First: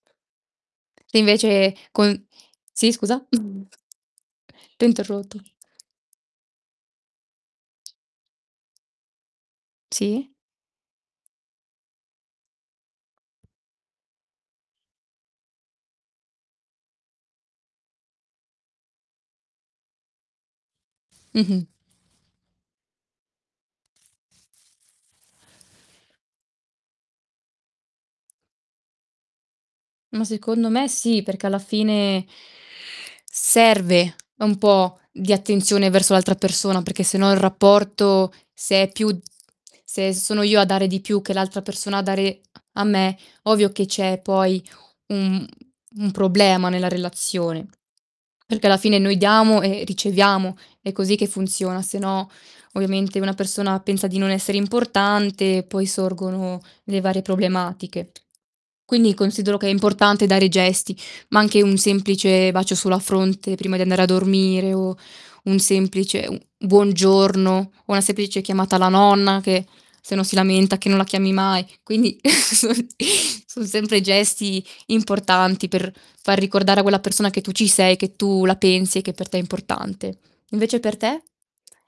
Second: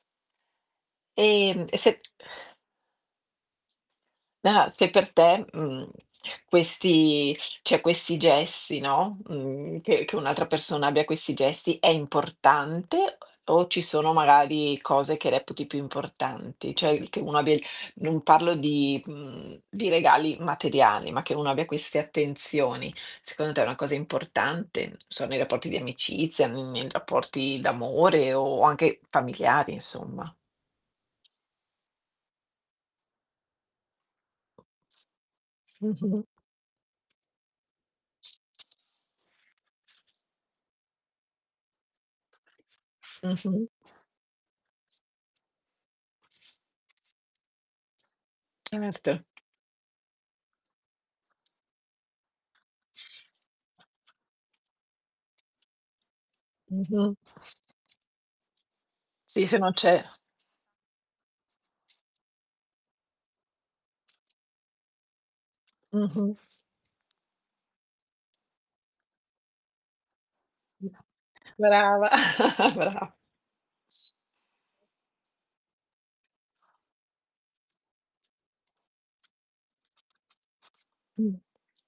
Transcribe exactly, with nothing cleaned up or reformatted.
Se Ehm, invece e se con sì, scusa? Ah, T'ho se per interrotto. te, mhmm, questi ceh questi gesti, no, mhmm che che Sì? un'altra persona abbia questi gesti è importante o o ci sono magari cose che reputi più importanti? ceh che uno abbia non parlo di mhmm, di regali materiali, ma che uno abbia Mh-mh. queste attenzioni secondo te è una cosa importante? Non so, nei rapporti di amicizia, mhmm, nei rapporti d'amore o anche familiari, Ma insomma. secondo me sì, perché alla fine serve un po' di attenzione verso Mh-mh. l'altra persona, perché se no, il rapporto se è più se sono io a dare di più che l'altra persona a dare a me, Mh-mh. ovvio che c'è poi un un problema nella relazione. Perché alla fine noi Certo diamo e riceviamo, è così che funziona, se no, ovviamente, una persona pensa di non essere importante, poi sorgono le Mh-mh. varie problematiche. Quindi Sì, se considero che è non c'è importante dare gesti, ma anche un semplice bacio sulla fronte prima di andare a dormire, o un semplice Mh-mh. un buongiorno o una semplice chiamata alla nonna che se no si lamenta che Mh, non la chiami mai. brava, Quindi son brav son sempre gesti importanti, per far ricordare a quella persona che tu ci sei, che tu la pensi e che per te è importante. Invece per te? Mh.